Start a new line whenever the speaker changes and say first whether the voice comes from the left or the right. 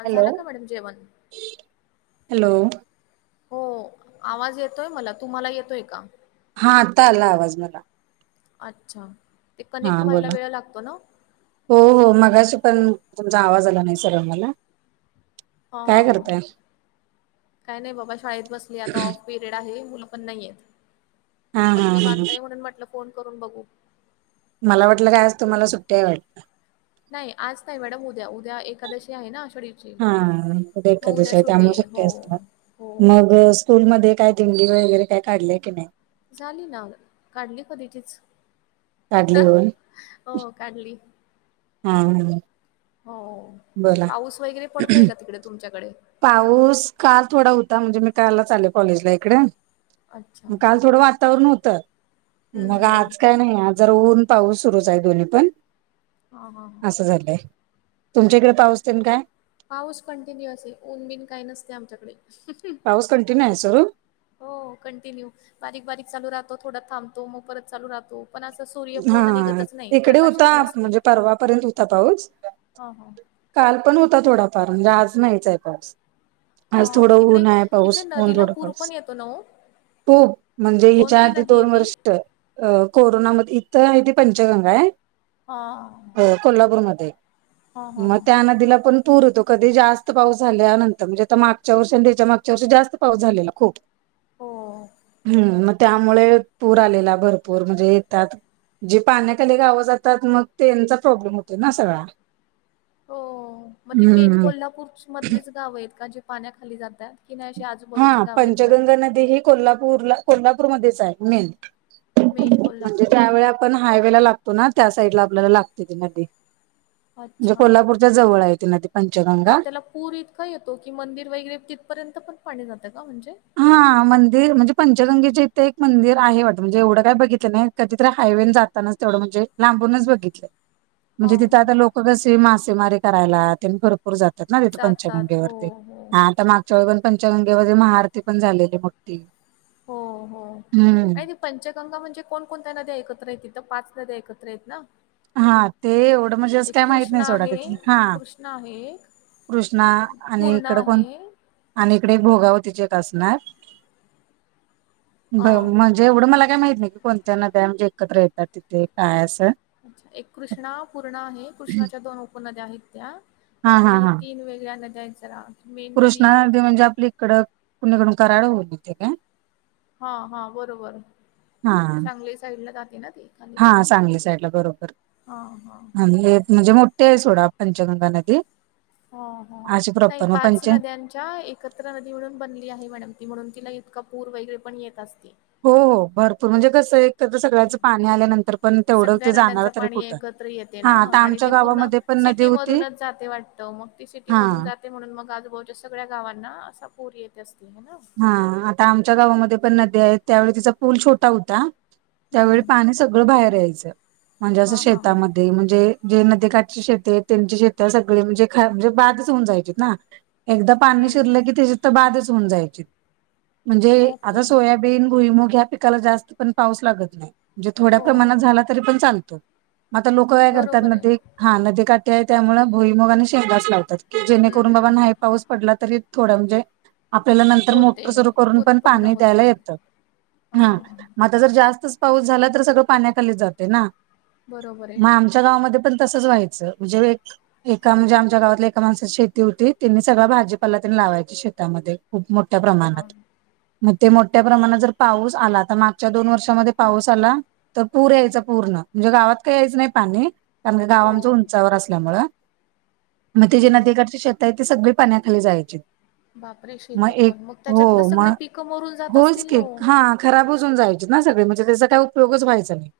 left: हा
right: हॅलो
left: झालं का मॅडम जेवण?
right: हॅलो.
left: हो आवाज येतोय मला तुम्हाला येतोय का?
right: हा आता आला आवाज मला.
left: अच्छा, ते
right: हा
left: कनेक्ट व्हायला
right: बोला
left: वेळ लागतो ना.
right: हो हो मगाशी पण तुमचा आवाज आला नाही सरळ मला.
left: हां
right: काय
left: हां हां
right: करताय
left: काही नाही बघा, शाळेत बसली आता. पिरेड आहे मुल पण नाही आहेत,
right: हा हा
left: मग
right: हा
left: निवांत म्हणून म्हटलं फोन करून बघू.
right: मला वाटलं काय आज तुम्हाला सुट्टी आहे वाटल.
left: नाही आज नाही मॅडम उद्या उद्या एकादशी आहे आषाढी.
right: हा एकादशी आहे, त्यामुळे सुट्टी असणार
left: हो
right: मग- स्कूल मध्ये काय ते ऍक्टिव्हिटी वगैरे काय काढले की नाही?
left: झाली ना मधे काढली कधीचीचं.
right: काढली
left: हां
right: होय
left: हो काढली.
right: हा हा
left: हो हो
right: बोला
left: पाऊस वगैरे पडतोय का तिकडे तुमच्याकडे?
right: पाऊस काल थोडा होता म्हणजे मी कालच आले कॉलेजला इकड.
left: अच्छा
right: मग काल
left: हम्म
right: थोडं वातावरण होतं. मग
left: हम्म हम्म.
right: आज काय नाही आज जरा ऊन पाऊस सुरूच आहे दोन्ही पण.
left: हा हा हा.
right: असं झालंय तुमच्या इकडे पाऊस टेन काय?
left: पाऊस कंटिन्युअस आहे, ऊन बिन काही नसते आमच्याकडे.
right: पाऊस कंटिन्यू आहे सुरू.
left: हो कंटिन्यू बारीक बारीक चालू राहतो, थोडा थांबतो मग परत चालू राहतो. पण असं सूर्य
right: हा
left: पूर्ण निघतचं नाही
right: इकडे होता
left: प्रकाशचं नसते.
right: म्हणजे परवापर्यंत होता पाऊस
left: हां हां
right: काल पण होता थोडाफार म्हणजे आज नाहीचं आहे पाऊस.
left: हा
right: आज थोडं
left: तिकडे
right: ऊन आहे,
left: तिकडे
right: पाऊस ऊन
left: नदीला
right: थोडा
left: पूर पण
right: पाऊस.
left: येतो ना ओ?
right: हो म्हणजे ह्याच्या
left: कोणती
right: आधी
left: नदी आहे
right: दोन
left: ती?
right: वर्ष होत. अ कोरोनामधे इथं आहे ते पंचगंगा आहे.
left: हा
right: हो कोल्हापूरमध्ये
left: हा हा
right: आहे, मग
left: हा.
right: त्या नदीला पण- पूर येतो कधी जास्त पाऊस झाल्यानंतर म्हणजे आता मागच्या वर्षी आणि त्याच्या मागच्या वर्षी जास्त पाऊस झालेला खूप
left: हो.
right: हम्म, मग त्यामुळे पूर आलेला भरपूर म्हणजे त्यात जी पाण्याखाली गावं जातात मग तेंचा प्रॉब्लेम होतो ना सगळा
left: हो.. मग ती मेन
right: हम्म
left: कोल्हापूर मधलीच गाव आहेत का, जी पाण्याखाली जातात की नाही अशी अजून
right: हं पंचगंगा नदी हे कोल्हापूरला कोल्हापूर मध्येच आहे मेन
left: मेन
right: म्हणजे
left: कोल्हापूरला.
right: त्या वेळात आपण हायवे लागतो ना त्या साईडला आपल्याला लागते ती नदी म्हणजे
left: अच्छा.
right: कोल्हापूरच्या जवळ आहे ती नदी
left: मग
right: पंचगंगा
left: त्याला पूर इतका येतो की, मंदिर वगैरे तिथपर्यंत पण पाणी जातं का म्हणजे
right: हा.. मंदिर म्हणजे पंचगंगेच्या इथे एक मंदिर आहे वाटतं म्हणजे एवढं काय बघितलं नाही कधीतरी हायवेन जातानाच तेवढं म्हणजे लांबूनच बघितलं
left: हा
right: म्हणजे तिथं
left: हा.
right: आता लोकं कसे मासेमारी करायला तेन भर पूर जातात ना तिथ
left: जातात हो
right: पंचगंगेवरती
left: हो
right: हा आता मा [unintelligible] पंचगंगेमध्ये महाआरती पण झालेली मोठी
left: हो हो
right: हम्म
left: [unintelligible] पंचगंगा म्हणजे कोणकोणत्या नद्या एकत्र आहेत तिथं पाच नद्या एकत्र आहेत ना
right: हा ते एवढं म्हणजे असं
left: एक
right: काय माहित
left: कृष्णा
right: नाही सोडा
left: आहे
right: त्यातला हा
left: कृष्णा आहे
right: कृष्णा
left: एक
right: आणि
left: पूर्णा
right: इकड कोण-
left: आहे.
right: आणि इकडे भोगावतीचे एक असणार
left: हा.
right: बरं मग जे एवढं मला काय माहित नाही की कोणत्या नद्या म्हणजे एकत्र येतात तिथे काय असं
left: अच्छा एक कृष्णा, पूर्णा आहे कृष्णाच्या दोन उपनद्या आहेत त्या
right: हा हा
left: आणि
right: हा
left: तीन वेगळ्या नद्या आहेत जरा
right: कृष्णा नदी म्हणजे आपली इकडं कुणीकडून कराड वरून येते काय
left: हा हा बरोबर
right: हा
left: सांगली साईडन जाते ना ती खाली
right: हा चांगली साईडला बरोबर
left: हा हा हा.
right: म्हणजे आणि हे हितन म्हणजे मोठी ते ही सोडा पंचगंगा नदी
left: हो हो
right: अशी
left: नाही
right: प्रॉपर मग
left: पाच
right: पंच
left: नद्यानं च्या एकत्र नदी मिळून बनलेली आहे मॅडम ती म्हणून तिला इतका पूर वगैरे पण येत असते.
right: हो हो भरपूर म्हणजे कसं आहे. तर ते
left: हो.
right: सगळ्याचं पाणी आल्यानंतर पण तेवढं
left: सगळ्या
right: ते जाणार
left: नद्यांचं
right: तरी
left: पाणी
right: कुठं हा आता आमच्या गावामध्ये पण नदी
left: सिटी
right: होती
left: मधूनच जाते वाटत मग ती सिटीमधून
right: हा
left: जात ते म्हणून मग आजबाजूच्या सगळ्या गावांना असा पूर येत असते हाय ना
right: हा आता आमच्या गावामध्ये पण नद्या आहेत त्या वेळी तिचा पूल छोटा होता त्यावेळी
left: हम्म.
right: पाणी सगळं बाहेर यायचं म्हणजे असं
left: हां हां हां.
right: शेतामध्ये म्हणजे जे नदीकाठची शेते त्यांची शेत सगळी म्हणजे ख म्हणजे बाधच होऊन जायची ना एकदा पाणी
left: हम्म.
right: शिरलं की, ती शेत बाधच होऊन जायची म्हणजे
left: ओके.
right: आता सोयाबी बीन, भुईमूग ह्या पिकाला जास्त पण पाऊस लागत नाही म्हणजे थोड्या
left: हो.
right: प्रमाणात झाला तरी पण चालतो. आता लोकं काय करतात
left: बरोबर आहे.
right: नदी हा नदी काठी आहे त्यामुळे भुईमूग आणि शेंगाच लावतात. जेणेकरून
left: हम्म
right: बाबा
left: हम्म.
right: नाही पाऊस पडला तरी थोड म्हणजे आपल्याला लाग तर
left: होते.
right: मोटर सुरू करून पण
left: उत्पन्न
right: पाणी द्यायला
left: होते.
right: येत ह
left: हां.
right: आता जर जास्तच पाऊस झाला तर सगळं पाण्याखाली जाते ना
left: बरोबर आहे
right: तलावामध्ये पण तसंच व्हायचं म्हणजे वेग एका म्हणजे आमच्या गावातल्या एका माणसाची शेती होती त्यांनी सगळं भाजीपाला तेन लावायची शेतामध्ये खूप मोठ ठ्या
left: हां हां.
right: प्रमाणात. मग ते मोठ्या प्रमाणात जर पाऊस आला. तर मागच्या दोन वर्षामध्ये पाऊस आला तर पूर यायचा पूर्ण म्हणजे गावात काही यायचं नाही. पाणी त्यामुळे गावा
left: हो.
right: आमचं उंचावर असल्यामुळं मग ती जी
left: हम्म.
right: नदीकाडची शेत आहे. ते सगळी पाण्याखाली जायचे.
left: बापरे शेत पण मग त्याच्यातलं सगळे पिकं मोरून जात. असतील नाहो?
right: खाराबच होऊन जायचे. ना सगळे म्हणजे त्यांच्या काय उपयोग ह्याच्या नाही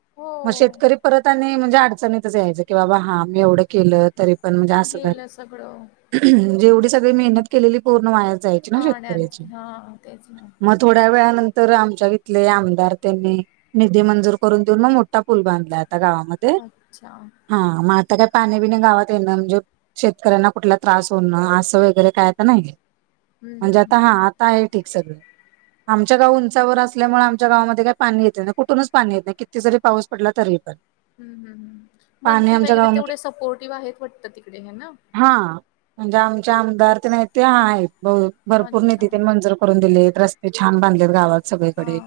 right: मग
left: हो
right: शेतकरी परत आणि म्हणजे अडचणीतच यायचं. की बाबा हा मी एवढं केलं. तरी पण म्हणजे असं!
left: गेलं सगळं
right: झालं जेवढी सगळी मेहनत केलेली पूर्ण वायाच जायची ना
left: त्याच
right: शेतकऱ्याची.
left: हां तेच ना!
right: मग थोड्या वेळानंतर आमच्या इथले आमदार त्यांनी निधी मंजूर करून देवून. मग मोठा पूल बांधला आता गावामध्ये
left: अच्छा!
right: हा मग आता काय पाणी बिणी गावात येनार म्हणजे शेतकऱ्यांना कुठला त्रास होणं. असं वगैरे काय तर नाही.
left: हम्
right: म्हणजे
left: हम्
right: आता हा
left: हम्
right: आता हे ठीक सगळं आमच्या गाव उंचावर असल्यामुळे आमच्या गावामध्ये काही पाणी येत नाही. कुठूनच पाणी येत नाही. किती जरी पाऊस पडला. तरी पण
left: ह् हम्
right: पाणी
left: मंत्री
right: आमच्या
left: वगैरे
right: गावामध्ये
left: तेवढे सपोर्टिव्ह आहेत. वाटतं! तिकडे हे ना
right: हा म्हणजे आमचे आमदार ते नाही. ते आहेत भरपूर
left: अच्छा
right: निधी ते मंजूर करून दिले रस्ते छान बधलेत. गावात सगळी
left: हा
right: कडे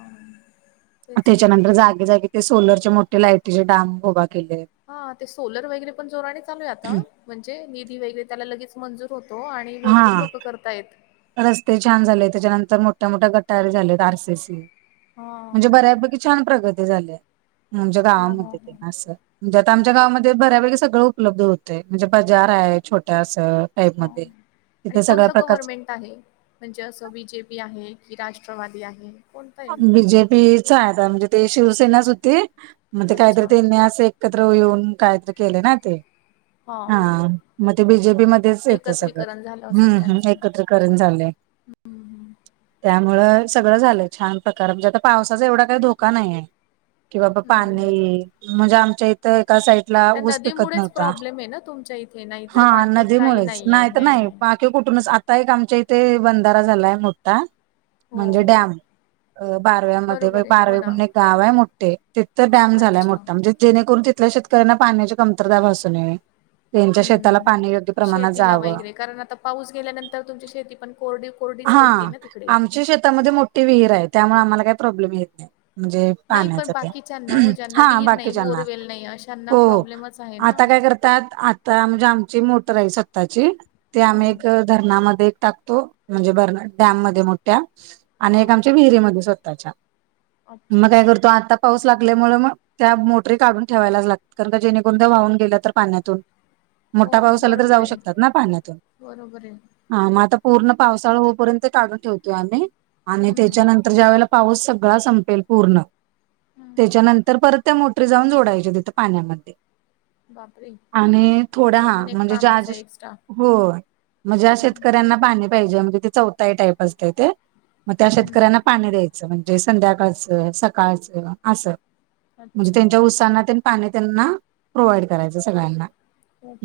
left: तेच ना.
right: त्याच्यानंतर जागेजागी ते सोलर मोठे लायटीचे डाॅम उभा केलेत.
left: हा ते सोलर वगैरे पण जोराने चालू आहे. आता म्हणजे निधी वगैरे त्याला लगेच मंजूर होतो. आणि
right: हा
left: भरपूर लोक करतायत.
right: रस्ते छान झाले. त्याच्यानंतर मोठ्या मोठ्या गटारी झालेत. आर सी सी
left: हा
right: म्हणजे बऱ्यापैकी छान प्रगती झाली. म्हणजे
left: हो हो
right: गावामध्ये
left: हो.
right: असं! म्हणजे आता आमच्या गावामध्ये बऱ्यापैकी सगळं उपलब्ध होतय. म्हणजे बजार आहे. छोट्या असं! टाईप
left: हां
right: मध्ये.
left: आणि
right: तिथे सगळ्या
left: कोणत
right: प्रकारच
left: गव्हर्नमेंट आहे. म्हणजे असं बी जे पी आहे. की राष्ट्रवादी आहे. कोणतं आहे?
right: बी जे पीच आहे म्हणजे ते शिवसेनाच होती. म्हणजे
left: अच्छा
right: काहीतरी त्यांनी अस! एकत्र येऊन काहीतरी केले. ना ते हा मग ते बी जे पी मध्येच येतं. सगळं
left: एकत्रीकरण झालं असेल
right: हम्म हम्
left: त्यांचं
right: एकत्र करून झालंय. त्यामुळे सगळं झालंय. छान प्रकार म्हणजे आता पावसाचा एवढा काही धोका नाही आहे. कि बाबा
left: हम्म.
right: पाणी म्हणजे आमच्या इथं एका साईड ला
left: त्या
right: ऊस पिकत
left: नदीमुळेच
right: नव्हता.
left: प्रॉब्लेम आहे ना तुमच्या इथे नाही तर
right: हा
left: बाकी
right: नदी
left: काही
right: मुळेच
left: नाही आहे
right: नाहीत नाही.
left: हे.
right: ते कुठूनच आता एक आमच्या इथे बंधारा झालाय. मोठा म्हणजे
left: हो
right: डॅम बारव्यामध्ये
left: बरोबर आहे हो
right: बारावे
left: ना
right: म्हणून एक गाव आहे. मोठे तिंथ डॅम झालाय.
left: अच्छा
right: मोठा म्हणजे जेणे करून तिथल्या शेतकऱ्यांना पाण्याची कमतरता. भासून नये. त्यांच्या
left: हम्म
right: शेताला
left: हम्म
right: पाणी योग्य प्रमाणात
left: शेतीला
right: जावं
left: वगैरे कारण आता पाऊस गेल्यानंतर तुमची शेती पण कोरडी कोरडी पडते. ना तिकडे
right: ते विहीर आहे. त्यामुळे आम्हाला काही प्रॉब्लेम येत. नाही. म्हणजे
left: नाही पण
right: पाण्याच्या ते
left: बाकीच्यांना हो ज्यांना विहीर नाही
right: बाकीच्याना
left: बोरवेल नाही अशांना
right: हो
left: प्रॉब्लेमच आहे ना.
right: आता काय करत. त्यात आता म्हणजे आमची मोटर आहे. सत्ताची ते आम्ही
left: हम्म.
right: एक धरणामध्ये एक टाकतो. म्हणजे डॅम मोठ्या आणि
left: हो.
right: एक आम्हाच्या विहीरी स्वतःच्या
left: अच्छा.
right: मग काय करतो. आता पाऊस लागल्यामुळे मग, त्या मोटरीे काढून ठेवायलाच लागतात कारण का जेणेकरुणध वाहून गेलं तर पाण्यातून.
left: हो
right: मोठा पाऊस आला तरी
left: बरोबर
right: जाऊ
left: आहे.
right: शकतात ना पाण्यातून.
left: बरोबर आहे.
right: हा मं आता पूर्ण पावसाळा होपर्यंत काढून ठेवतोय आम्ही आणि
left: हं.
right: त्याच्यानंतर ज्या वेळेला पाऊस सगळा संपेल पूर्ण,
left: हं.
right: त्याच्यानंतर परत त्या मोटरी जाऊन जोडायच्या तिथं पाण्यामध्ये.
left: बापरे!
right: आणि थोडा
left: हे
right: हा
left: पण एक
right: म्हणजे ज्या
left: कामच आहे एक्स्ट्रा.
right: हो मं ज्या
left: हं.
right: शेतकऱ्यांना पाणी पाहिजे म्हणजे ते चौथाई टाईप असतंय ते, मग त्या
left: हं,
right: शेतक
left: हं.
right: पाणी द्यायचं, म्हणजे संध्याकाळचं सकाळचं असं. म्हणजे
left: अच्छा.
right: त्यांच्या उत्साना पाणी त्यांना प्रोव्हाइड करायचं सगळ्यांना.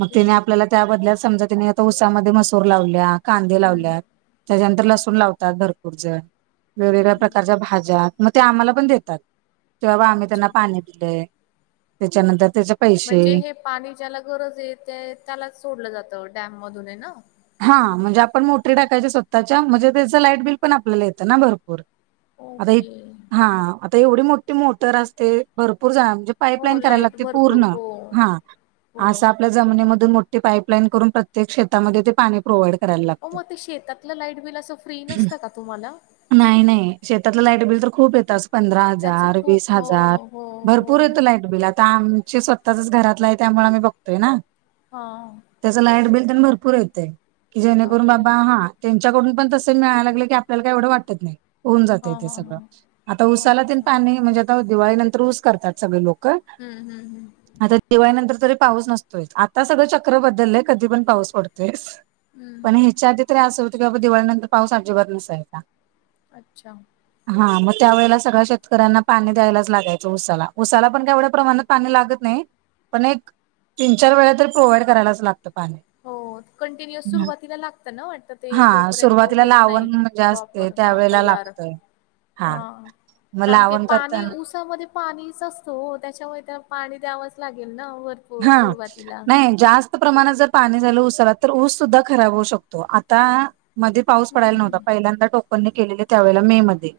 right: मग तेने आपल्याला त्या बदल्यात, समजा तेने आता उसामध्ये मसूर लावल्या, कांदे
left: हं.
right: लावल्यात त्याच्यानंतर लसूण लावतात भरपूर जण,
left: हं,
right: वेगवेगळ्या
left: हं.
right: प्रकारच्या भाज्या मं ते आम्हाला पण देतात. तेव्हा आम्ही त्यांना
left: अच्छा.
right: पाणी दिलंय, त्याच्यानंतर त्याच्या
left: म्हणजे हे पाणी ज्याला गरजये, ते त्यालाच सोडलं जातं डॅम मधून ये ना?
right: हां म्हणजे आपण मोटरी टाकायच्या सोताच्या, म्हणजे त्याचं लाईट बिल पण आपल्याला येतं ना भरपूर. आता हि
left: ओके.
right: हां आता एवढी मोठी मोटर असते भरपूर जा म्हणजे
left: हो
right: पाईपलाईन कराले
left: लाईट
right: लागते
left: भरपूर.
right: पूर्ण.
left: हो.
right: हा
left: हो.
right: असा आपल्याले जमिनीमधून मोठी पाईपलाईन करून प्रत्येक शेतामध्ये ते पाणी प्रोव्हाइड करायला
left: ओ
right: लागतं.
left: मं ते शेतातलं लाईट बिल असं फ्री नसतं का तुम्हाला?
right: नाही नाही, शेतातलं लाईट बिल तर खूप येत अस पंधरा
left: त्याचं
right: हजार
left: खूप
right: वीस
left: हो,
right: हजार
left: हो, हो.
right: भरपूर येतं लाईटबील. बीला आता आमची स्वतःच्याच घरातलं आहे त्यामुळे आम्ही बघतोय ना?
left: हा
right: त्याचं लाईट बिल त्यांनी भरपूर येतय की जेणेकरून
left: बापरे!
right: बाबा हा. त्यांच्याकडून पण तसच मिळायला लागले की, आपल्याला काय एवढं वाटत नाही. होऊन जातंय
left: हां,
right: उसाला ते
left: हां,
right: सगळं.
left: हां.
right: आता ऊसाला तेन
left: अच्छा.
right: पाणी म्हणजे आता दिवाळीनंतर ऊस करतात सगळे लोक.
left: हम्म हम्म हम
right: आता दिवाळीनंतर तरी पाऊस नसतोय, आता सगळं चक्र बदललंय कधी पण पाऊस पडतोय असं. पण
left: हं.
right: ह्येच्या आधी तरी असं होतं की, बाबा दिवाळीनंतर पाऊस अमजिबात नसायचा.
left: अच्छा
right: हा मं त्या वेळेला सगळ्या शेतकऱ्यांना पाणी द्यायलाच लागायचं उसाला. उसाला पण काय एवढ्या प्रमाणात पाणी लागत नाही, पण एक तीन चार वेळा तरी प्रोव्हाइड करायलाच लागतं पाणी.
left: हो कंटिन्युअस सुरुवातीला लागततं ना वाटतं, ते
right: हा
left: जोपर्यंत
right: सुरुवातीला
left: होत नाही
right: लावण म्हणजे असते
left: प्रॉपर हा
right: त्यावेेळेला
left: तयार.
right: [inaudible]
left: हा
right: मग
left: कारण ते
right: लावण
left: पाणी
right: करताना
left: ऊसामध्ये पाणीच असतो ओ, त्याच्यामुळे त्या पाणी द्यावंच लागेल ना वर.
right: हा नाही जास्त प्रमाणात जर पाणी झालं उसाला, तर ऊस सुद्धा खराब होऊ शकतो. आता मध्ये पाऊस
left: हं,
right: पडायला नव्हता,
left: हं.
right: पहिल्यांदा टोकनने केलेले त्यावेळेला मे मध्ये.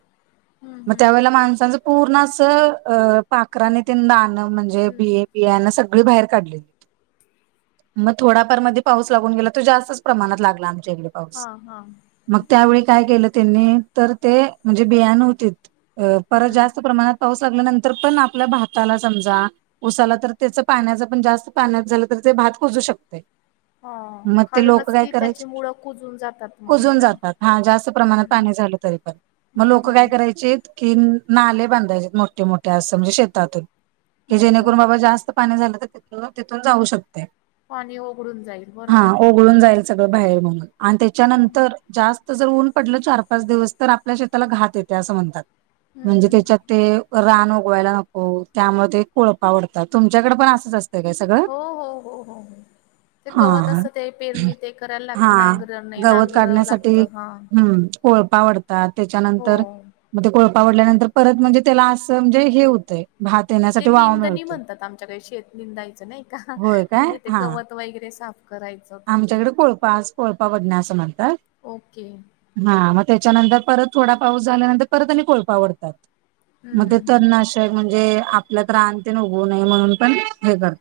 left: हं,
right: मं
left: हं.
right: त्यावेळेला माणसांचं पूर्ण असं अं पाखराने ते दाणं म्हणजे
left: हं.
right: बिय बियाणं सगळी बाहेर काढलीत. मं थोडाफार मध्ये पाऊस लागून गेला, तो जास्तच प्रमाणात लागला आमच्याईकडं.
left: हां, हां.
right: मग
left: ओके.
right: त्यावेळी काय केलं त्यांनी? तर ते म्हणजे बियाण होतीत, परत
left: हं.
right: जास्त प्रमाणात पाऊस आगल्यानंतर पण आपल्या भाताला समजा उसाला तर त्याच पाण्याचा पण जास्त पाण्यात झालं तर ते भात कुजू शकतय
left: हां.
right: म ते लोक
left: खालूनच
right: काय
left: ती त्याची
right: करायचे
left: मुळं कुजून जातात मग, हे
right: कुजून
left: ना?
right: जातात हा जास्त प्रमाणात
left: हं.
right: पाणी झालं तरी पण मग लोक
left: बरोबर
right: काय
left: आहे.
right: करायचेत कि नाले बांधायचे मोठे मोठे अस म्हणजे शेतातून की
left: हं, हं.
right: जेणेकरून बाबा जास्त पाणी झाल तर तिथन तिथून जाऊ शकतय
left: पाणी ओघडून जाईल
right: हा
left: बरोबर आहे.
right: उगळून जाईल सगळ बाहेर मग आणि
left: हम्म.
right: त्याच्यानंतर जास्त जर ऊन पडल चार पाच दिवस तर आपल्या शेताला घात येते असं म्हणतात
left: हम्म,
right: म्हणजे
left: हम्म.
right: त्याच्यात ते रान उगवायला नको त्यामुळे ते कोळपावडतात तुमच्याकडे पण असंच असत
left: हो हो हो हो हो ते गवत
right: हा
left: असत ते पेरणी ते करायला
right: हा
left: लागत नांगर नाही
right: गवत
left: नांगर
right: काढण्यासाठी
left: लागत हा
right: हम्म कोळपा वडतात त्याच्यानंतर म ते को पावडल्यानंतर परत म्हणजे त्याला असं म्हणजे हे होतंय भात येण्यासाठी वाव मिळतो
left: काही शेत निंदायचं नाही का
right: काय
left: म्हणजे ते
right: हा
left: गवत वगैरे साफ करायचं त्यातलं.
right: आमच्याकडे कोळपा आज कोळपा वडने असं म्हणतात
left: ओके.
right: हा मग त्याच्यानंतर परत थोडा पाऊस झाल्यानंतर परत आणि कोळपावडतात
left: हम्म,
right: म
left: हम्म, हम्म.
right: तरनाश म्हणजे आपल्यात राण तेन उगऊ नये म्हणून पण हे करत